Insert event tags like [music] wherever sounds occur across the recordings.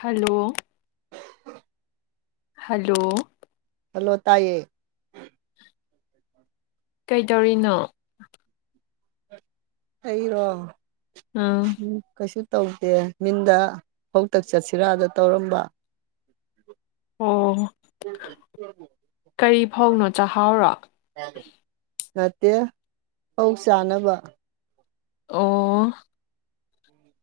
Hello. Hello. Hello ꯇꯥꯌꯦ꯫ ꯀꯩꯗꯧꯔꯤꯅꯣ꯫ ꯑꯩꯔꯣ ꯎꯝ ꯀꯩꯁꯨ ꯇꯧꯗꯦ ꯃꯤꯟꯗ ꯐꯧ ꯇꯛ ꯆꯠꯁꯤꯔꯥ ꯇꯧꯔꯝꯕ꯫ ꯑꯣ ꯀꯔꯤ ꯐꯧꯅꯣ ꯆꯥꯍꯥꯎꯔꯣ꯫ ꯅꯠꯇꯦ ꯐꯧ ꯆꯥꯅꯕ꯫ ꯑꯣ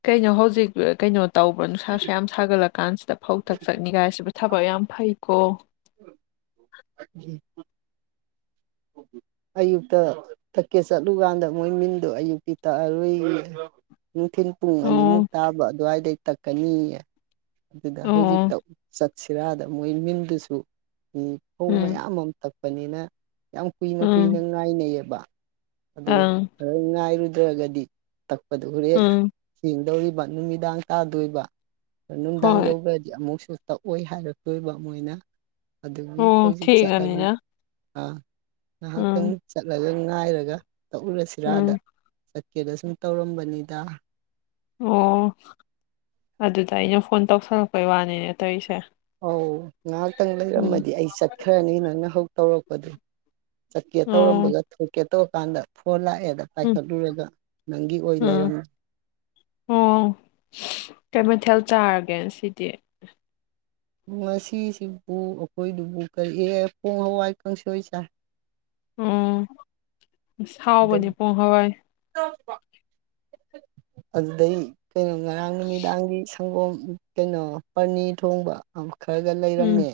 ꯀꯩꯅꯣ ꯍꯧꯖꯤꯛ ꯀꯩꯅꯣ ꯇꯧꯕ꯭ꯔꫭ ꯅꯨꯡꯁꯥꯁꯨ ꯌꯥꯝ ꯁꯥꯒꯠꯂ ꯀꯥꯟꯁꯤꯗ ꯐꯧ ꯇꯛ ꯆꯠꯅꯤꯡꯉꯥꯏꯁꯤꯕꯨ ꯊꯕꯛ ꯌꯥꯝ ꯐꯩꯀꯣ꯫ [unintelligible] ꯑꯌꯨꯛꯇ ꯇꯛꯀꯦ ꯆꯠꯂꯨꯀꯥꯟꯗ ꯃꯣꯏ ꯃꯤꯟꯗꯣ ꯑꯌꯨꯛꯀꯤ ꯇꯛꯑꯔꯣꯏꯌꯦ꯫ ꯅꯨꯡꯊꯤꯟ ꯄꯨꯡ ꯑꯅꯤꯃꯨꯛ ꯑꯣ ꯇꯥꯕ ꯑꯗꯨꯋꯥꯏꯗꯩ ꯇꯛꯀꯅꯤꯑꯦ꯫ ꯑꯗꯨꯗ ꯍꯧꯖꯤꯛ ꯑꯣ ꯇꯛꯄ ꯆꯠꯁꯤꯔꯥꯗ ꯃꯣꯏ ꯃꯤꯟꯗꯨꯁꯨ ꯑꯝ ꯐꯧ ꯎꯝ ꯃꯌꯥꯝ ꯑꯃ ꯇꯛꯄꯅꯤꯅ ꯌꯥꯝ ꯀꯨꯏꯅ ꯀꯨꯏꯅ ꯎꯝ ꯉꯥꯏꯅꯩꯌꯦꯕ ꯑꯗꯨ ꯑꯪ ꯈꯔ ꯉꯥꯏꯔꯨꯗ꯭ꯔꯒꯗꯤ ꯇꯛꯄꯗꯨ ꯍꯣꯔꯦꯟ ꯎꯝ ꯊꯦꯡꯗꯧꯔꯤꯕ ꯅꯨꯃꯤꯗꯥꯡ ꯇꯥꯗꯣꯏꯕ꯫ ꯅꯨꯡꯗꯥꯡ ꯍꯣꯏ ꯌꯧꯈ꯭ꯔꯗꯤ ꯑꯃꯨꯛꯁꯨ ꯇꯛꯑꯣꯏ ꯍꯥꯏꯔꯛꯇꯣꯏꯕ ꯃꯣꯏꯅ꯫ ꯑꯗꯨꯒꯤ ꯑꯣ ꯍꯧꯖꯤꯛ ꯆꯠꯂꯒ ꯊꯦꯡꯉꯅꯤꯅ ꯑꯥ ꯉꯥꯍꯥꯛꯇꯪ ꯎꯝ ꯆꯠꯂꯒ ꯉꯥꯏꯔꯒ ꯇꯛꯎꯔꯁꯤꯔꯥꯗ ꯎꯝ ꯀꯦꯅ ꯁꯨꯝ ꯇꯧꯔꯝꯕꯅꯤꯗ꯫ ꯑꯣ ꯑꯗꯨꯗ ꯑꯩꯅ ꯐꯣꯟ ꯇꯧꯁꯜꯂꯛꯄꯩ ꯋꯥꯅꯤꯅꯦ ꯇꯧꯔꯤꯁꯦ꯫ ꯑꯧ ꯉꯥꯏꯍꯥꯛꯇꯪ ꯎꯝ ꯂꯩꯔꯝꯃꯗꯤ ꯑꯩ ꯆꯠꯈ꯭ꯔꯅꯤ ꯅꯪꯅ ꯍꯧ ꯇꯧꯔꯛꯄꯗꯨ꯫ ꯆꯠꯀꯦ ꯑꯣ ꯇꯧꯔꯝꯕꯒ ꯊꯣꯛꯀꯦ ꯇꯧꯔ ꯀꯥꯟꯗ ꯐꯣꯟ ꯂꯥꯛꯑꯦꯗ꯫ ꯎꯝ ꯄꯥꯏꯈꯠꯂꯨꯔꯒ ꯅꯪꯒꯤ ꯑꯣꯏ ꯎꯝ ꯂꯩꯔꯝꯃꯤ꯫ ꯑꯣ ꯀꯩ ꯃꯊꯦꯜ ꯆꯥꯔꯒꯦ ꯉꯁꯤꯗꯤ꯫ ꯉꯁꯤꯁꯤꯕꯨ ꯑꯩꯈꯣꯏꯗꯨꯕꯨ ꯀꯔꯤ ꯑꫭ ꯄꯨꯡ ꯍꯋꯥꯏ ꯀꯥꯡꯁꯣꯏ ꯆꯥꯏ꯫ ꯎꯝ ꯑꯗꯩ ꯍꯥꯎꯕꯅꯤ ꯄꯣꯡ ꯍꯋꯥꯏ꯫ [inaudible] ꯑꯗꯨꯗꯩ ꯀꯩꯅꯣ ꯉꯔꯥꯡ ꯅꯨꯃꯤꯗꯥꯡꯒꯤ ꯁ ꯁꯪꯒꯣꯝ ꯀꯩꯅꯣ ꯄꯥꯅꯤꯔ ꯊꯣꯡꯕ ꯈꯔꯒ ꯎꯝ ꯂꯩꯔꯝꯃꯦ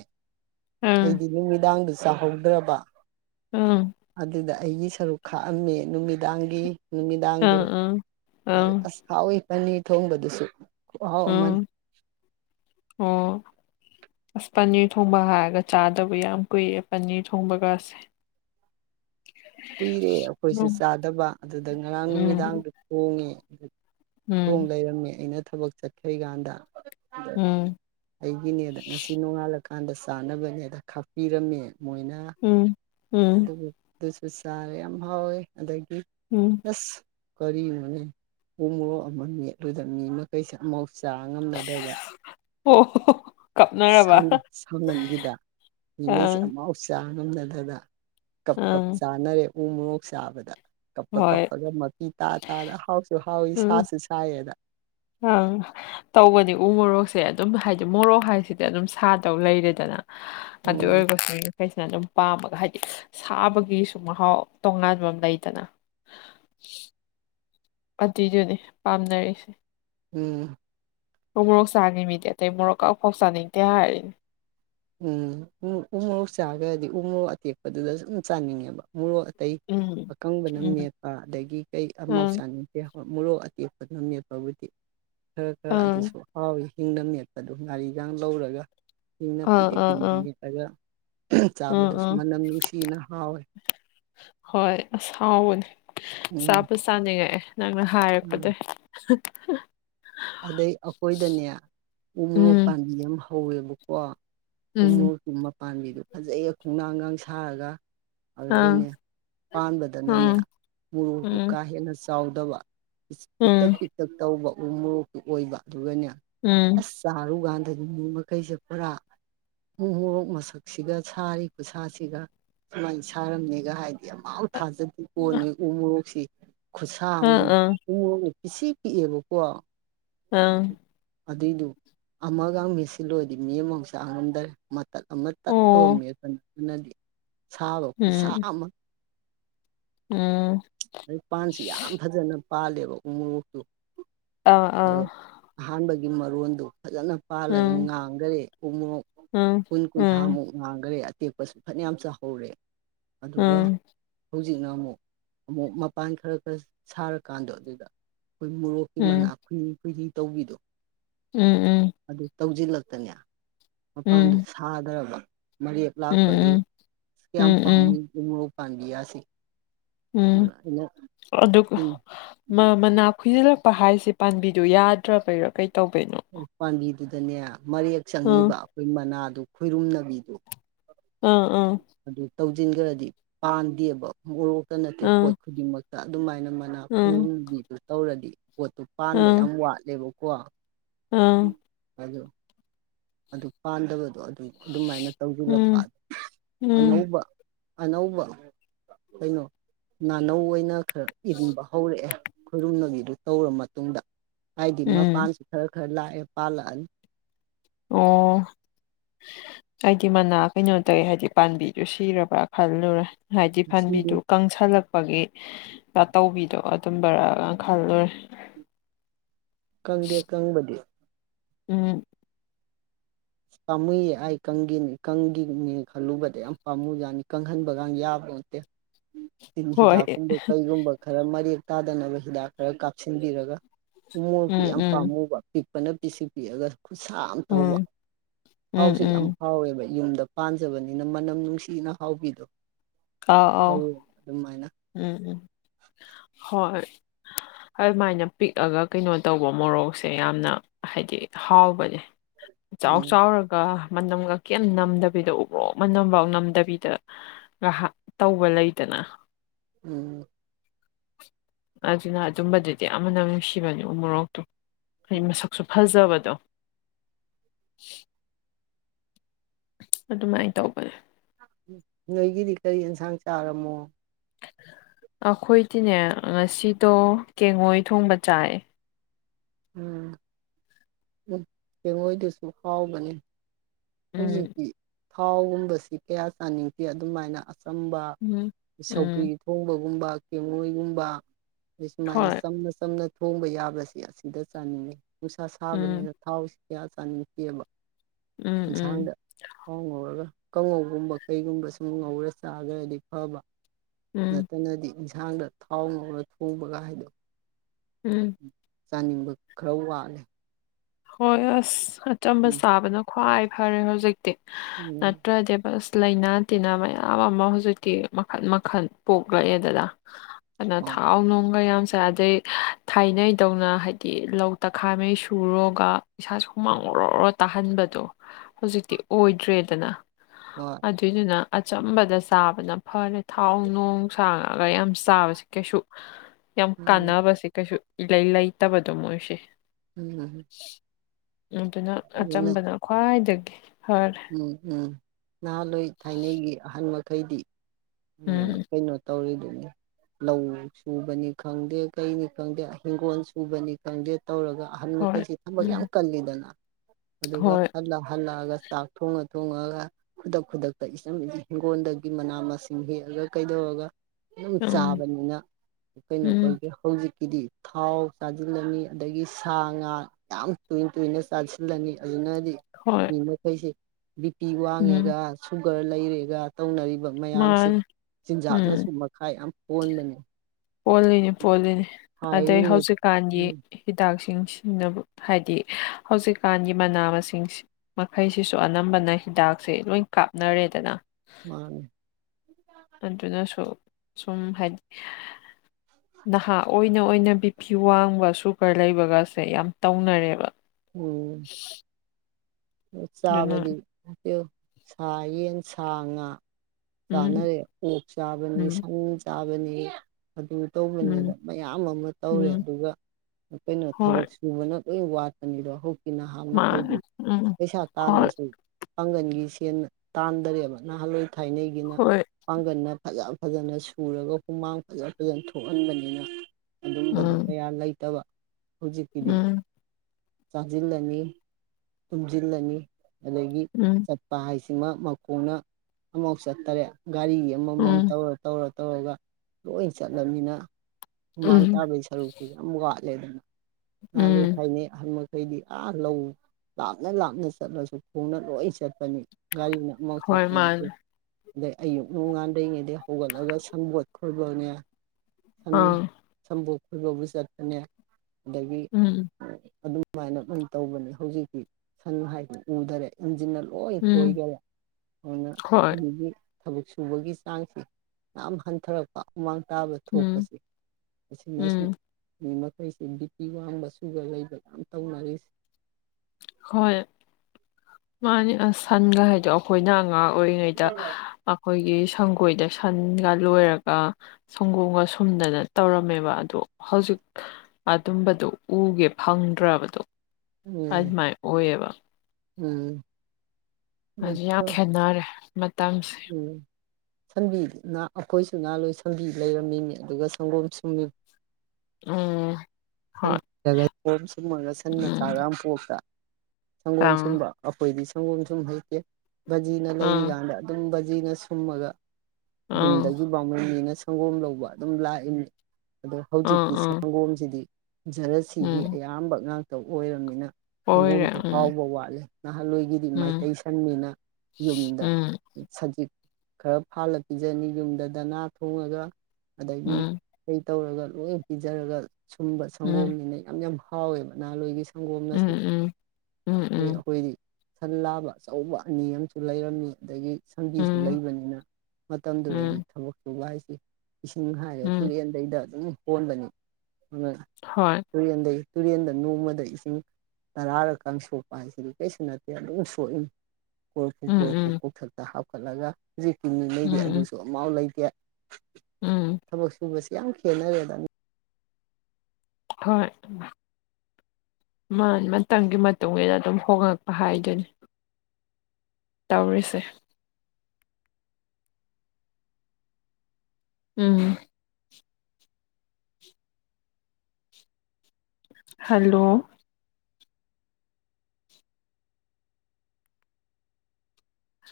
ꯑꯪ ꯑꯩꯗꯤ ꯅꯨꯃꯤꯗꯥꯡꯗꯨ ꯆꯥꯍꯧꯗ꯭ꯔꯕ꯫ ꯎꯝ ꯑꯗꯨꯗ ꯑꯩꯒꯤ ꯁꯔꯨꯛ ꯈꯥꯛꯑꯝꯃꯦ ꯅꯨꯃꯤꯗꯥꯡꯒꯤ ꯅꯨꯃꯤꯗꯥꯡꯗꯣ ꯑꯪ ꯑꯪ ꯑꯪ ꯑꯁ ꯍꯥꯎꯋꯤ ꯄꯥꯅꯤꯔ ꯊꯣꯡꯕꯗꯨꯁꯨ ꯈꯨꯍꯥꯎ ꯑꯃꯅꯤ ꯎꯝ ꯑꯣ ꯑꯁ ꯄꯥꯥꯅꯤꯔ ꯊꯣꯡꯕ ꯍꯥꯏꯔꯒ ꯆꯥꯗꯕ ꯌꯥꯝ ꯀꯨꯏꯔꯦ ꯄꯥꯅꯤꯔ ꯊꯣꯡꯕꯒꯥꯁꯦ ꯀꯨꯏꯔꯦ ꯑꯩꯈꯣꯏꯁꯨ ꯎꯝ ꯆꯥꯗꯕ ꯑꯗꯨꯗ ꯉꯔꯥꯡ ꯎꯝ ꯅꯨꯃꯤꯗꯥꯡꯗ ꯊꯣꯡꯉꯦ ꯑꯗꯨ ꯊꯣꯡ ꯎꯝ ꯂꯩꯔꯝꯃꯦ ꯑꯩꯅ ꯊꯕꯛ ꯆꯠꯈ꯭ꯔꯤ ꯀꯥꯟꯗ ꯎꯝ ꯑꯩꯒꯤꯅꯦꯅ ꯉꯁꯤ ꯅꯣꯡꯉꯥꯜꯂꯀꯥꯟꯗ ꯆꯥꯅꯕꯅꯦꯅ ꯈꯥꯛꯄꯤꯔꯝꯃꯦ ꯃꯣꯏꯅ ꯎꯝ ꯑꯗꯨꯕꯨ ꯑꯗꯨꯁꯨ ꯆꯥꯔꯦ ꯌꯥꯝ ꯍꯥꯎꯋꯦ ꯑꯗꯒꯤ ꯎꯝ ꯑꯁ ꯀꯔꯤꯅꯣꯅꯦ ꯎꯃꯣꯔꯣꯛ ꯑꯃ ꯃꯦꯠꯂꯨꯗꯅ ꯃꯤ ꯃꯈꯩꯁꯦ ꯆꯥ ꯉꯝꯅꯗꯗꯅ ꯑꯣ ꯀꯞꯅꯔꯕ ꯁꯥꯃꯟꯈꯤꯗ ꯃꯤꯃꯩꯁꯤ ꯑꯪ ꯑꯝꯐꯧ ꯆꯥ ꯉꯝꯅꯗꯗ ꯀꯞ ꯀꯞ ꯑꯪ ꯆꯥꯅꯔꯦ ꯎ ꯃꯣꯔꯣꯛ ꯆꯥꯕꯗ ꯀꯞꯄ ꯍꯣꯏ ꯀꯞꯄꯒ ꯃꯄꯤ ꯇꯥ ꯇꯥꯗ ꯍꯥꯎꯁꯨ ꯍꯥꯎꯏ ꯁꯥꯁꯨ ꯁꯥꯏꯌꯦꯗ ꯑꯥ ꯇꯧꯕꯅꯤ ꯎ ꯃꯣꯔꯣꯛꯁꯦ ꯑꯗꯨꯝ ꯍꯥꯏꯗꯤ ꯃꯣꯔꯣꯛ ꯍꯥꯏꯁꯤꯗꯤ ꯑꯗꯨꯝ ꯁꯥꯗꯧ ꯂꯩꯔꯦꯗꯅ ꯑꯗꯨ ꯎꯝ ꯑꯣꯏꯔꯒ ꯁꯨ ꯀꯩꯁꯤꯅ ꯑꯗꯨꯝ ꯄꯥꯝꯃꯒ ꯍꯥꯏꯗꯤ ꯁꯥꯕꯒꯤꯁꯨ ꯃꯍꯥꯎ ꯇꯣꯉꯥꯟꯕ ꯑꯃ ꯂꯩꯗꯅ ꯑꯗꯨꯏꯗꯨꯅꯦ ꯄꯥꯝꯅꯔꯤꯁꯦ ꯎꯝ ꯍꯣꯏ ꯃꯣꯔꯣꯛ ꯆꯥꯅꯤꯡꯤꯃꯤꯗꯤ ꯑꯇꯩ ꯃꯣꯔꯣꯛ ꯀꯐꯣꯛ ꯆꯥꯅꯤꯡꯗꯦ ꯍꯥꯏ ꯎꯝ ꯎ ꯎ ꯃꯣꯔꯣꯛ ꯆꯥꯈ꯭ꯔꯗꯤ ꯎ ꯃꯣꯛ ꯑꯇꯦꯛꯄꯗꯨꯗ ꯁꯨꯝ ꯆꯥꯅꯤꯡꯉꯦꯕ ꯃꯣꯔꯣꯛ ꯑꯇꯩ ꯎꯝ ꯑꯀꯪꯕꯅ ꯃꯦꯠ ꯑꯗꯒꯤ ꯎꯝ ꯑꯪ ꯀꯩꯧꯁꯥꯅꯤꯡꯁꯦ ꯃꯣꯔꯣꯛ ꯑꯇꯦꯛꯄꯅꯝ ꯃꯦꯞꯄꯕꯨꯗꯤ ꯈꯔ ꯈꯔ ꯑꯪ ꯑꯗꯨꯁꯨ ꯍꯥꯎꯋꯤ ꯍꯤꯡꯅ ꯃꯦꯠꯄꯗꯨ ꯉꯥꯔꯤꯒꯥꯡ ꯂꯧꯔꯒ ꯑꯥ ꯄꯤꯗꯤꯛ ꯑꯥ ꯄꯤꯗꯤ ꯑꯥ ꯅꯦꯦꯛꯄꯒ ꯑꯥ ꯆꯥꯕꯗꯨꯁꯨ ꯑꯥ ꯃꯅꯝ ꯅꯨꯡꯁꯤꯅ ꯍꯥꯎꯋꯤ ꯍꯣꯏ ꯑꯁ ꯍꯥꯎꯕꯅꯦ ꯎꯝ ꯆꯥꯕꯨ ꯆꯥꯅꯤꯡꯉꯛꯑꯦ ꯅꯪꯅ ꯎꯝ ꯍꯥꯏꯔꯛꯄꯗꯩ [unintelligible] ꯑꯗꯩ ꯑꯩꯈꯣꯏꯗꯅꯦ ꯎ ꯃꯣꯔꯣꯛ ꯎꯝ ꯄꯥꯝꯕꯤ ꯑꯃ ꯍꯧꯋꯦꯕꯀꯣ ꯎꯝ ꯍꯣꯡꯣꯛꯀꯤ ꯃꯄꯥꯥꯟꯕꯤꯗꯨ ꯐꯖꯩ ꯈꯣꯡꯅꯥꯡꯒ ꯁꯥꯔꯒ ꯑ ꯑꯗꯨꯒꯅꯦ ꯄꯥꯟꯕꯗꯅꯅꯦ ꯎꯝ ꯃꯣꯔꯣꯛꯇꯨ ꯀꯥ ꯎꯝ ꯍꯦꯟꯅ ꯆꯥꯎꯗꯕ ꯄꯤꯛꯇꯛ ꯎꯝ ꯄꯤꯛꯇꯛ ꯇꯧꯕ ꯎ ꯃꯣꯔꯣꯛꯇꯨ ꯑꯣꯏꯕ ꯑꯗꯨꯒꯅꯦ ꯎꯝ ꯑꯁ ꯆꯥꯔꯨꯀꯥꯟꯗꯗꯤ ꯃꯈꯩꯁꯦ ꯄꯨꯔꯥ ꯃꯣꯔꯣꯛ ꯃꯁꯛꯁꯤꯒ ꯁꯥꯔꯤ ꯈꯨꯠꯁꯥꯁꯤꯒ ꯁꯨꯃꯥꯏꯅ ꯁꯥꯔꯝꯅꯤꯒ ꯍꯥꯏꯗꯤ ꯑꯃ ꯊꯥꯖꯗꯤ ꯀꯣꯟꯅꯤ ꯎ ꯃꯣꯔꯣꯛꯁꯤ ꯈꯨꯠꯁꯥ ꯑ ꯑꯃꯅꯤ ꯑ ꯎꯃꯣꯔꯣꯛꯅꯦ ꯄꯤꯁꯤꯛ ꯄꯤꯛꯑꯦꯕꯀꯣ ꯑꯥ ꯑꯗꯨꯏꯗꯨ ꯑꯃꯒ ꯃꯦꯠꯁꯤꯜꯂꯣꯏꯔꯗꯤ ꯃꯤ ꯑꯃꯃꯧ ꯆꯥ ꯉꯝꯗꯔꯦ ꯃꯇꯛ ꯑꯃ ꯇꯠ ꯇꯧꯑ ꯑꯣ ꯃꯦꯠꯄ ꯑꯗꯨꯅꯗꯤ ꯁꯥꯕ ꯈꯨꯠꯁꯥ ꯑꯃ ꯑꯣ ꯑꯗꯩ ꯄꯥꯟꯁꯤ ꯌꯥꯝ ꯐꯖꯅ ꯄꯥꯜꯂꯦꯕ ꯎ ꯃꯣꯔꯣꯛꯇꯨ ꯑꯥ ꯑꯥ ꯑꯗꯣ ꯑꯍꯥꯟꯕꯒꯤ ꯃꯔꯣꯟꯗꯨ ꯐꯖꯅ ꯄꯥꯜꯂꯒ ꯎꯝ ꯉꯥꯡꯈꯔꯦ ꯎ ꯃꯣꯔꯣꯛ ꯎꯝ ꯀꯨꯟ ꯎꯝ ꯀꯨꯟꯊ꯭ꯔꯥꯃꯨꯛ ꯉꯥꯡꯒꯔꯦ ꯑꯇꯦꯛꯄꯁꯨ ꯐꯅꯌꯥꯝ ꯆꯥꯍꯧꯔꯦ ꯑꯗꯨꯒ ꯎꯝ ꯍꯧꯖꯤꯛꯅ ꯑꯃꯨꯛ ꯑꯃꯨꯛ ꯃꯄꯥꯟ ꯈꯔ ꯈꯔ ꯁꯥꯔꯀꯥꯟꯗꯣ ꯑꯗꯨꯗ ꯑꯩꯈꯣꯏ ꯃꯣꯔꯣꯛꯀꯤ ꯎꯝ ꯃꯅꯥꯛ ꯈꯨꯟ ꯍꯨꯏꯗꯤꯡ ꯇꯧꯕꯤꯗꯣ ꯎꯝ ꯎꯝ ꯑꯗꯨ ꯇꯧꯁꯤꯜꯂꯛꯇꯅꯦ ꯃꯄꯥꯟꯗꯨ ꯁꯥꯗ꯭ꯔꯕ ꯃꯔꯦꯞ ꯂꯥꯛꯄꯒꯤ ꯎꯝ ꯀꯌꯥꯝ ꯎꯝ ꯎꯝ ꯄꯥꯝꯃ ꯎꯝ ꯃꯣꯔꯣꯛ ꯄꯥꯟꯕꯤ ꯌꯥꯁꯤ ꯎꯝ ꯑꯗꯨꯒ ꯇꯤꯡ ꯃꯅꯥꯛꯈꯁꯤꯗ ꯄ ꯍꯥꯏꯁꯤ ꯄꯥꯝꯕꯤꯗꯨꯣ ꯌꯥꯗ꯭ꯔꯥ ꯕꯩꯔꯣ ꯀꯩ ꯇꯧꯕꯅꯣ ꯎ ꯄꯥꯝꯕꯤꯗꯨꯗꯅꯦ ꯃꯔꯦꯛ ꯑꯥ ꯆꯪꯉꯤꯕ ꯑꯩꯈꯣꯏ ꯃꯅꯥꯗꯨ ꯈꯔꯨꯝꯅꯕꯤꯗꯨꯣ ꯑꯥ ꯑꯥ ꯑꯗꯨ ꯇꯧꯁꯤꯟꯈ꯭ꯔꯗꯤ ꯄꯥꯟꯗꯦꯕ ꯃꯣꯔꯣꯛꯇ ꯅꯠꯇꯦ ꯄꯣꯠ ꯈꯨꯗꯤꯡꯃꯛꯇ ꯑꯗꯨꯃꯥꯏꯅ ꯑꯗꯨꯅ ꯑꯥ ꯈꯨꯔꯨꯝꯕꯤꯗꯨ ꯇꯧꯔꯗꯤ ꯄꯣꯠꯇꯨ ꯑꯥ ꯄꯥꯟꯕ ꯑꯥ ꯌꯥꯝ ꯋꯥꯠꯂꯦꯕꯀꯣ ꯑꯥ ꯑꯗꯨ ꯑꯗꯨ ꯄꯥꯟꯗꯕꯗꯣ ꯑꯗꯨ ꯑꯗꯨꯃꯥꯏꯅ ꯇꯧꯁꯤꯜꯂꯛꯄ ꯎꯝ ꯎꯝ ꯑꯅꯧꯕ ꯑꯅꯧꯕ ꯀꯩꯅꯣ ꯅꯥꯅꯧ ꯑꯣꯏꯅ ꯈꯔ ꯏꯟꯕ ꯍꯧꯔꯛꯑꯦ ꯈꯨꯔꯨꯝꯅꯕꯤꯗꯨ ꯇꯧꯔ ꯃꯇꯨꯡꯗ ꯍꯥꯏꯗꯤ ꯎꯝ ꯃꯄꯥꯟꯁꯤ ꯈꯔ ꯈꯔ ꯂꯥꯛꯑꯦ ꯄꯥꯜꯂꯛꯑꯅꯤ ꯑꯣ ꯑꯩꯗꯤ ꯃꯅꯥ ꯀꯩꯅꯣ ꯇꯧꯋꯦ ꯍꯥꯏꯗꯤ ꯄꯥꯝꯕꯤꯗꯨ ꯁꯤꯔꯕ꯭ꯔꯥ ꯈꯜꯂꯨꯔꯦ ꯍꯥꯏꯗꯤ ꯉꯁꯤꯗꯤ ꯐꯝꯕꯤꯗꯨ ꯀꯪꯁꯜꯂꯛꯄ ꯒꯤ ꯇꯧꯕꯤꯗꯣ ꯑꯗꯨꯝꯕꯔꯒ ꯈꯜꯂꯨꯔꯦ ꯀꯪꯗꯦ ꯀꯪꯕꯗꯤ ꯎꯝ ꯄꯥꯝꯃꯨꯏꯌꯦ ꯑꯩ ꯀꯪꯈꯤꯅꯤ ꯀꯪꯒꯤꯅꯤ ꯈꯜꯂꯨꯕꯗ ꯌꯥꯝ ꯄꯥꯝꯃꯨ ꯌꯥꯅꯤ ꯀꯪꯍꯟꯕꯒ ꯌꯥꯕ ꯇꯦ ꯇꯤꯟ ꯍꯣꯏ ꯍꯤꯗꯥꯛꯀꯨꯝꯕ ꯀꯩꯒꯨꯝꯕ ꯈꯔ ꯃꯔꯦꯛ ꯇꯥꯗꯅꯕ ꯍꯤꯗꯥꯛ ꯈꯔ ꯀꯥꯞꯁꯤꯟꯕꯤꯔꯒ ꯎꯝ ꯃꯣꯔꯣꯇꯨ ꯌꯥꯝ ꯄꯥꯝꯃꯨꯕ ꯄꯤꯛ ꯄꯅ ꯄꯤꯁꯤꯛ ꯄꯤꯛꯑꯒ ꯈꯨꯠꯁꯥ ꯑꯃ ꯇꯧꯕ꯫ ꯎꯝ ꯎꯝ ꯍꯥꯎꯁꯨ ꯎꯝ ꯌꯥꯝ ꯍꯥꯎꯋꯦꯕ ꯌꯨꯝꯗ ꯄꯥꯟꯖꯕꯅꯤꯅ ꯃꯅꯝ ꯅꯨꯡꯁꯤꯅ ꯍꯥꯎꯕꯤꯗꯣ꯫ ꯑꯥꯎ ꯑꯥꯎ ꯑꯗꯨꯝꯃꯥꯏꯅ ꯎꯝ ꯎꯝ ꯍꯣꯏ ꯑꯗꯨꯃꯥꯏꯅ ꯄꯤꯛꯑꯒ ꯀꯩꯅꯣ ꯇꯧꯕ ꯃꯣꯔꯣꯛꯁꯦ ꯌꯥꯝꯅ ꯍꯥꯏꯗꯤ ꯍꯥꯎꯕꯅꯦ꯫ ꯆꯥꯎ ꯎꯝ ꯆꯥꯎꯔꯒ ꯃꯅꯝꯒ ꯀꯩꯝ ꯅꯝꯗꯕꯤꯗ ꯎꯃꯣꯔꯣꯛ ꯃꯅꯝꯕꯥꯎ ꯅꯝꯗꯕꯤꯗ ꯉꯍꯥꯛ ꯇꯧꯕ ꯂꯩꯗꯅ ꯎꯝ ꯑꯗꯨꯅ ꯑꯗꯨꯝꯕꯗꯨꯗꯤ ꯌꯥꯝ ꯃꯅꯝ ꯅꯨꯡꯁꯤꯕꯅꯤ ꯎꯃꯣꯔꯣꯛ ꯇꯨ ꯃꯁꯛꯁꯨ ꯐꯖꯕꯗꯣ ꯑꯗꯨꯃꯥꯏ ꯇꯧꯕꯅꯦ ꯎꯝ ꯅꯣꯏꯒꯤꯗꯤ ꯀꯔꯤ ꯏꯟꯁꯥꯡ ꯆꯥꯔꯝꯃꯣ ꯑꯈꯣꯏꯗꯤꯅꯦ ꯉꯁꯤꯗꯣ ꯀꯦꯡꯉꯣꯏ ꯊꯣꯡꯕ ꯆꯥꯏꯑ ꯎꯝ ꯎ ꯀꯦꯡꯉꯣꯏꯗꯨꯁꯨ ꯍꯥꯎꯕꯅꯤ ꯎꯝ ꯍꯧꯖꯤꯛꯇꯤ ꯊꯥꯎꯒꯨꯝꯕꯁꯤ ꯀꯌꯥ ꯆꯥꯅꯤꯡꯗꯦ ꯑꯗꯨꯃꯥꯏꯅ ꯑꯆꯝꯕ ꯎꯝ ꯎꯝ ꯁꯧꯒꯔꯤ ꯊꯣꯡꯕꯒꯨꯝꯕ ꯀꯦꯉꯣꯏꯒꯨꯝꯕ ꯗꯤꯁꯨꯃꯥꯏꯅ ꯍꯣꯏ ꯆꯝꯅ ꯆꯝꯅ ꯊꯣꯡꯕ ꯌꯥꯕꯁꯤ ꯑꯁꯤꯗ ꯆꯥꯅꯤꯡꯉꯤ ꯅꯨꯡꯁꯥ ꯎꯝ ꯁꯥꯕꯅꯤꯅ ꯊꯥꯎꯁꯤ ꯀꯌꯥ ꯆꯥꯅꯤꯡꯗꯦꯕ ꯎꯝ ꯎꯝ ꯏꯟꯁꯥꯡꯗ ꯊꯥꯎ ꯉꯧꯔꯒ ꯀꯥꯡꯉꯧꯒꯨꯝꯕ ꯀꯩꯒꯨꯝꯕ ꯁꯨꯝ ꯉꯧꯔ ꯆꯥꯒꯔꯗꯤ ꯐꯕ ꯎꯝ ꯅꯠꯇꯅꯗꯤ ꯏꯟꯁꯥꯡꯗ ꯊꯥꯎ ꯉꯧꯔ ꯊꯣꯡꯕꯒ ꯍꯥꯏꯗꯣ ꯎꯝ ꯆꯥꯅꯤꯡꯕ ꯈꯔ ꯋꯥꯠꯂꯦ ꯍꯣꯏ ꯑꯁ ꯑꯆꯝꯕ ꯎꯝ ꯆꯥꯕꯅ ꯈ꯭ꯋꯥꯏ ꯐꯔꯦ ꯍꯧꯖꯤꯛꯇꯤ ꯎꯝ ꯅꯠꯇ꯭ꯔꯗꯤ ꯕꯁ ꯂꯩꯥꯅꯥ ꯇꯤꯟꯅꯥ ꯃꯌꯥꯝ ꯑꯃ ꯍꯧꯖꯤꯛꯇꯤ ꯃꯈꯜ ꯃꯈꯜ ꯄꯣꯛꯂꯛꯑꯦꯗꯅ ꯑꯅ ꯍꯣꯏ ꯊꯥꯎ ꯅꯨꯡꯒ ꯌꯥꯝ ꯆꯥꯗꯩ ꯑꯩ ꯊꯥꯏꯅꯩꯗꯧꯅ ꯍꯥꯏꯗꯤ ꯂꯧ ꯇꯛꯈꯥꯏꯉꯩ ꯁꯨꯔꯣ ꯒ ꯏꯁꯥꯥꯁꯦ ꯍꯨꯃꯥꯡ ꯑꯣꯔꯣꯔꯣ ꯇꯥꯍꯟꯕꯗꯣ ꯍꯧꯖꯤꯛꯇꯤ ꯑꯣꯏꯗ꯭ꯔꯦꯗꯅ ꯋꯥ ꯑꯗꯨꯏꯗꯨꯅ ꯑꯆꯝꯕꯗ ꯆꯥꯕꯅ ꯐꯔꯦ ꯊꯥꯎ ꯅꯨꯡ ꯁꯥ ꯉꯥꯒ ꯌꯥꯝ ꯆꯥꯕꯁꯤ ꯀꯩꯁꯨ ꯌꯥꯝ ꯎꯝ ꯀꯥꯟꯅꯕꯁꯦ ꯀꯩꯁꯨ ꯏꯂꯩ ꯂꯩꯇꯕꯗꯣ ꯃꯣꯏꯁꯦ꯫ ꯎꯝꯍꯨꯝ ꯑꯗꯨꯅ ꯑꯆꯝꯕꯅ ꯈ꯭ꯋꯥꯏꯗꯒꯤ ꯐꯔꯦ꯫ ꯎꯝ ꯎꯝ ꯅꯍꯥꯟꯋꯥꯏ ꯊꯥꯏꯅꯩꯒꯤ ꯑꯍꯟ ꯃꯈꯩꯗꯤ ꯎꯝ ꯀꯩꯅꯣ ꯇꯧꯔꯤꯗꯨꯅꯤ ꯂꯧ ꯁꯨꯕꯅꯤ ꯈꯪꯗꯦ ꯀꯩꯅꯤ ꯈꯪꯗꯦ ꯍꯤꯡꯒꯣꯜ ꯁꯨꯕꯅꯤ ꯈꯪꯗꯦ ꯇꯧꯔꯒ ꯑꯍꯟ ꯍꯣꯏ ꯃꯈꯩꯁꯤ ꯊꯕꯛ ꯌꯥꯝ ꯎꯝ ꯀꯜꯂꯤꯗꯅ ꯑꯗꯨꯒ ꯍꯣꯏ ꯍꯜꯂꯛ ꯍꯜꯂꯛꯑꯒ ꯆꯥꯛ ꯊꯣꯡꯉ ꯊꯣꯡꯉꯒ ꯈꯨꯗꯛ ꯈꯨꯗꯛꯇ ꯏꯆꯝ ꯍꯤꯡꯒꯣꯜꯗꯒꯤ ꯃꯅꯥ ꯃꯁꯤꯡ ꯍꯦꯛꯑꯒ ꯀꯩꯗꯧꯔꯒ ꯑꯗꯨꯝ ꯎꯝ ꯆꯥꯕꯅꯤꯅ ꯀꯩꯅꯣ ꯎꯝ ꯇꯧꯒꯦ ꯍꯧꯖꯤꯛꯀꯤꯗꯤ꯫ ꯊꯥꯎ ꯆꯥꯖꯤꯜꯂꯅꯤ ꯑꯗꯒꯤ ꯁꯥ ꯉꯥ ꯌꯥꯝ ꯇꯣꯏ ꯇꯣꯏꯅ ꯆꯥꯁꯤꯜꯂꯅꯤ ꯑꯗꯨꯅꯗꯤ ꯍꯣꯏ ꯃꯤ ꯃꯈꯩꯁꯦ ꯕꯤ ꯄꯤ ꯎꯝ ꯋꯥꯡꯉꯦꯒ ꯁꯨꯒꯔ ꯂꯩꯔꯦꯒ ꯇꯧꯅꯔꯤꯕ ꯃꯌꯥꯝꯁꯦ ꯃꯥꯅꯤ ꯎꯝ ꯆꯤꯟꯖꯥꯛꯅꯁꯨ ꯃꯈꯥꯏ ꯌꯥꯝ ꯄꯣꯟꯕꯅꯦ꯫ ꯄꯣꯜꯂꯤꯅꯤ ꯄꯣꯜꯂꯤꯅꯤ ꯑꯗꯩ ꯍꯥꯏꯔꯤꯅꯤ ꯍꯧꯖꯤꯛꯀꯥꯟꯒꯤ ꯎꯝ ꯍꯤꯗꯥꯛꯁꯤꯡ ꯁꯤꯟꯅꯕ ꯍꯥꯏꯗꯤ ꯍꯧꯖꯤꯛꯀꯥꯟꯒꯤ ꯃꯅꯥ ꯃꯁꯤꯡ ꯃꯈꯩꯁꯤꯁꯨ ꯑꯅꯝꯕꯅ ꯍꯤꯗꯥꯛꯁꯦ ꯂꯣꯏ ꯀꯥꯞꯅꯔꯦꯗꯅ꯫ ꯃꯥꯅ‌ꯦ ꯑꯗꯨꯅꯁꯨ ꯁꯨꯝ ꯍꯥꯏꯗꯤ ꯅꯍꯥ ꯑꯣꯏꯅ ꯑꯣꯏꯅ ꯕꯤꯄꯤ ꯋꯥꯡꯕ ꯁꯨꯒꯔ ꯂꯩꯕꯒꯁꯦ ꯌꯥꯝ ꯇꯧꯅꯔꯦꯕ ꯑꯣ [inaudible] ꯑꯗꯨꯅ ꯆꯥꯕꯗꯤꯌꯨ ꯁꯥ ꯌꯦꯟ ꯁꯥ ꯉꯥ ꯎꯝ ꯆꯥꯅꯔꯦ ꯑꯣꯛ ꯆꯥꯕꯅꯤ ꯎꯝ ꯁꯟ ꯆꯥꯕꯅꯤ ꯑꯗꯨ ꯇꯧꯕꯅꯤꯗ ꯎꯝ ꯃꯌꯥꯝ ꯑꯃ ꯇꯧꯔꯦ ꯎꯝ ꯑꯗꯨꯒ ꯀꯩꯅꯣ ꯍꯣꯏ ꯊꯕꯛ ꯆꯨꯕꯅ ꯂꯣꯏ ꯋꯥꯠꯄꯅꯤꯗꯣ ꯍꯨꯛꯀꯤ ꯅꯍꯥꯟ ꯃꯥꯅꯦ ꯃꯈꯩꯗꯤ ꯎꯝ ꯄꯩꯁꯥ ꯍꯣꯏ ꯇꯥꯜꯂꯁꯨ ꯄꯥꯡꯒꯟꯒꯤ ꯁꯦꯟ ꯇꯥꯟꯗꯔꯦꯕ ꯅꯍꯥꯟꯋꯥꯏ ꯊꯥꯏꯅꯩꯒꯤꯅ ꯍꯣꯏ ꯄꯥꯡꯒꯟꯅ ꯐꯖ ꯐꯖꯅ ꯁꯨꯔꯒ ꯍꯨꯃꯥꯡ ꯐꯖ ꯐꯖꯅ ꯊꯣꯛꯍꯟꯕꯅꯤꯅ ꯑꯗꯨꯝꯕꯗ‌ꯣ ꯎꯝ ꯀꯌꯥ ꯂꯩꯇꯕ ꯍꯧꯖꯤꯛꯀꯤꯗꯤ ꯎꯝ ꯆꯥꯖꯤꯜꯂꯅꯤ ꯇꯨꯝꯖꯤꯜꯂꯅꯤ ꯑꯗꯒꯤ ꯎꯝ ꯆꯠꯄ ꯍꯥꯏꯁꯤꯃ ꯃꯈꯣꯡꯅ ꯑꯃꯐꯥꯎ ꯆꯠꯇꯔꯦ ꯒꯥꯔꯤ ꯑꯃꯃꯝ ꯎꯝ ꯇꯧꯔ ꯇꯧꯔ ꯇꯧꯔꯒ ꯂꯣꯏ ꯆꯠꯂꯝꯅꯤꯅ ꯍꯨꯃꯥꯡ ꯎꯝ ꯇꯥꯕꯩ ꯁꯔꯨꯛ ꯌꯥꯝ ꯋꯥꯠꯂꯦꯗꯅ ꯅꯍꯥꯥꯟ ꯂꯣꯏ ꯎꯝ ꯊꯥꯏꯅꯩ ꯑꯍꯟ ꯃꯈꯩꯗꯤ ꯑꯥ ꯂꯧ ꯂꯥꯞꯅ ꯂꯥꯞꯅ ꯆꯠꯂꯁꯨ ꯈ‌ꯣꯡꯅ ꯂꯣꯏ ꯆꯠꯄꯅꯤ ꯒꯥꯔꯤꯅ ꯑꯃ ꯍꯣꯏ ꯆꯠꯄ ꯅꯠꯇꯦ ꯃꯥꯅꯦ ꯑꯗꯩ ꯑꯌꯨꯛ ꯅꯨꯡꯉꯥꯟꯗ꯭ꯔꯤꯉꯩꯗꯒꯤ ꯍꯧꯒꯠꯂꯒ ꯁꯪꯕꯣꯠ ꯈꯣꯏꯕꯅꯦ ꯁꯟ ꯑꯥ ꯁꯝꯕꯣꯛ ꯈꯣꯏꯕꯕꯨ ꯆꯠꯄꯅꯦ ꯑꯗꯒꯤ ꯎꯝ ꯑꯗꯨꯃꯥꯏꯅ ꯂꯣꯏ ꯇꯧꯕꯅꯦ ꯍꯧꯖꯤꯛꯇꯤ ꯁꯟ ꯍꯥꯏꯗꯤ ꯎꯗꯔꯦ ꯍꯟꯖꯤꯟꯅ ꯂꯣꯏ ꯎꯝ ꯈꯣꯏꯈꯔꯕ ꯑꯗꯨꯅ ꯍꯣꯏ ꯍꯧꯖꯤꯛꯒꯤ ꯊꯕꯛ ꯁꯨꯕꯒꯤ ꯆꯥꯡꯁꯤ ꯌꯥꯝ ꯍꯟꯊꯔꯛꯄ ꯃꯃꯥꯡ ꯇꯥꯕ ꯎꯝ ꯊꯣꯛꯄꯁꯤ ꯑꯁꯤꯅ ꯃꯁꯨꯨꯝ ꯎꯝ ꯃꯤ ꯃꯈꯩꯁꯦ ꯕꯤ ꯄꯤ ꯋꯥꯡꯕ ꯁꯨꯒꯔ ꯂꯩꯕ ꯌꯥꯝ ꯇꯧꯅꯔꯤꯁꯦ ꯍꯣꯏ ꯃꯥꯅꯤ ꯑ ꯁꯟꯒ ꯍꯥꯏꯗꯣ ꯑꯩꯈꯣꯏꯅ ꯑꯉꯥꯡ ꯑꯣꯏꯔꯤꯉꯩꯗ ꯑꯩꯈꯣꯏꯒꯤ ꯁꯪꯒꯣꯏꯗ ꯁꯟꯒ ꯂꯣꯏꯔꯒ ꯁꯪꯒꯣꯝꯒ ꯁꯨꯝꯗꯅ ꯇꯧꯔꯝꯃꯦꯕ ꯑꯗꯣ ꯍꯧꯖꯤꯛ ꯑꯗꯨꯝꯕꯗꯣ ꯎꯒꯦ ꯐꯪꯗ꯭ꯔꯕꯗꯣ ꯎꯝ ꯑꯗꯨꯃꯥꯏꯅ ꯑꯣꯏꯌꯦꯕ ꯎꯝ ꯎꯝ ꯍꯧꯖꯤꯛ ꯌꯥꯝ ꯈꯦꯠꯅꯔꯦ ꯃꯇꯝꯁꯦ ꯎꯝ ꯁꯝꯕꯤ ꯑꯩꯈꯣꯏꯁꯨ ꯅꯍꯥꯜꯂꯣꯏ ꯁꯝꯕꯤ ꯂꯩꯔꯝꯃꯤꯅꯤ ꯑꯗꯨꯒ ꯁꯪꯒꯣꯝ ꯁꯨꯝꯃꯤ ꯎꯝ ꯍꯣꯏ ꯁꯟ ꯁꯣꯝ ꯁꯨꯝꯃꯒ ꯁꯟ ꯎꯝ ꯃꯆꯥꯒ ꯌꯥꯝ ꯄꯣꯛꯄ ꯁꯪꯒꯣꯝ ꯇꯥꯡ ꯁꯨꯝꯕ ꯑꯩꯈꯣꯏꯗꯤ ꯁꯪꯒꯣꯝ ꯁꯨꯝ ꯍꯩꯇꯦ ꯕꯖꯤꯅ ꯎꯝ ꯂꯩꯔꯤꯀꯥꯟꯗ ꯑꯗꯨꯝ ꯕꯖꯤꯅ ꯁꯨꯝꯃꯒ ꯎꯝ ꯌꯨꯝꯗꯒꯤ ꯕꯥꯃꯟꯅꯤꯅ ꯁꯪꯒꯣꯝ ꯂꯧꯕ ꯑꯗꯨꯝ ꯂꯥꯛꯏꯅꯤ ꯑꯗꯣ ꯎꯝ ꯍꯧꯖꯤꯛꯇꯤ ꯎꯝ ꯁꯪꯒꯣꯝꯁꯤꯗꯤ ꯖꯔꯁꯤꯒꯤ ꯎꯝ ꯑꯌꯥꯝꯕ ꯉꯥꯛꯇ ꯑꯣꯏꯔꯝꯅꯤꯅ ꯑꯣꯏꯔꯦ ꯁꯪꯒꯣꯝꯁꯨ ꯎꯝ ꯍꯥꯎꯕ ꯋꯥꯠꯂꯦ ꯅꯍꯥꯟꯋꯥꯏꯒꯤꯗꯤ ꯎꯝ ꯃꯩꯇꯩ ꯁꯟꯅꯤꯅ ꯌꯨꯝꯗ ꯎꯝ ꯁꯖꯤꯛ ꯈꯔ ꯐꯥꯜꯂ ꯄꯤꯖꯅꯤ ꯌꯨꯝꯗ ꯗꯅꯥ ꯊꯣꯡꯉꯒ ꯑꯗꯒꯤ ꯎꯝ ꯏꯁꯩ ꯇꯧꯔꯒ ꯂꯣꯏ ꯄꯤꯖꯔꯒ ꯁꯨꯝꯕ ꯎꯝ ꯁꯪꯒꯣꯝꯅꯤꯅ ꯌꯥꯝ ꯌꯥꯝ ꯍꯥꯎꯋꯦꯕ ꯅꯍꯥꯟꯋꯥꯏꯒꯤ ꯎꯝ ꯎꯝ ꯎꯝ ꯎꯝ ꯑꯗꯨ ꯑꯩꯈꯣꯏꯗꯤ ꯁꯟ ꯂꯥꯕ ꯑꯆꯧꯕ ꯑꯅꯤ ꯑꯃꯁꯨ ꯂꯩꯔꯝꯃꯤ ꯑꯗꯒꯤ ꯁꯪꯕꯤꯁꯨ ꯎꯝ ꯂꯩꯕꯅꯤꯅ ꯃꯇꯝꯗꯨꯗꯗꯤ ꯎꯝ ꯊꯕꯛ ꯁꯨꯧꯕ ꯍꯥꯏꯁꯤꯦ ꯏꯁꯤꯡ ꯍꯥꯏꯔꯒ ꯎꯝ ꯇꯨꯔꯦꯟ ꯁꯤꯗꯩꯗ ꯑꯗꯨꯝ ꯍꯣꯟꯕꯅꯤ ꯍꯣꯏ ꯇꯨꯔꯦꯟꯗ ꯇꯨꯔꯦꯟꯗ ꯅꯣꯡꯃꯗ ꯏꯁꯤꯡ ꯇꯔꯥꯔꯛ ꯀꯥꯡ ꯁꯣꯛꯄ ꯍꯥꯏꯁꯤꯗꯤ ꯀꯩꯁꯨ ꯅꯠꯇꯦ ꯑꯗꯨꯝ ꯁꯣꯛꯏꯅꯤ ꯎꯝ ꯀꯄꯨ ꯀꯄꯨ ꯎꯝ ꯀꯣꯛꯊ ꯍꯥꯞꯀꯠꯂꯒ ꯍꯧꯖꯤꯛꯇꯀꯤꯤ ꯎꯝ ꯃꯤꯉꯩꯗꯤ ꯑꯗꯨꯁꯨ ꯑꯥꯎ ꯂꯩꯇꯦ ꯎꯝ ꯎꯝ ꯊꯕꯛ ꯁꯨꯕꯁ ꯌꯥꯝ ꯈꯦꯠꯅꯔꯦꯗꯅꯤ ꯍꯣꯏ ꯃꯥ ꯃꯇꯝꯒꯤ ꯃꯇꯨꯡ ꯏꯟꯅ ꯑꯗꯨꯝ ꯍꯣꯉꯛꯄ ꯍꯥꯏꯗꯨꯅꯤ ꯇꯧꯔꯤꯁꯦ ꯎꯝ ꯍꯂꯣ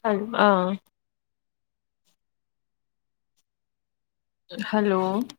ꯍꯜ ꯑꯥ ꯍꯜꯂꯣ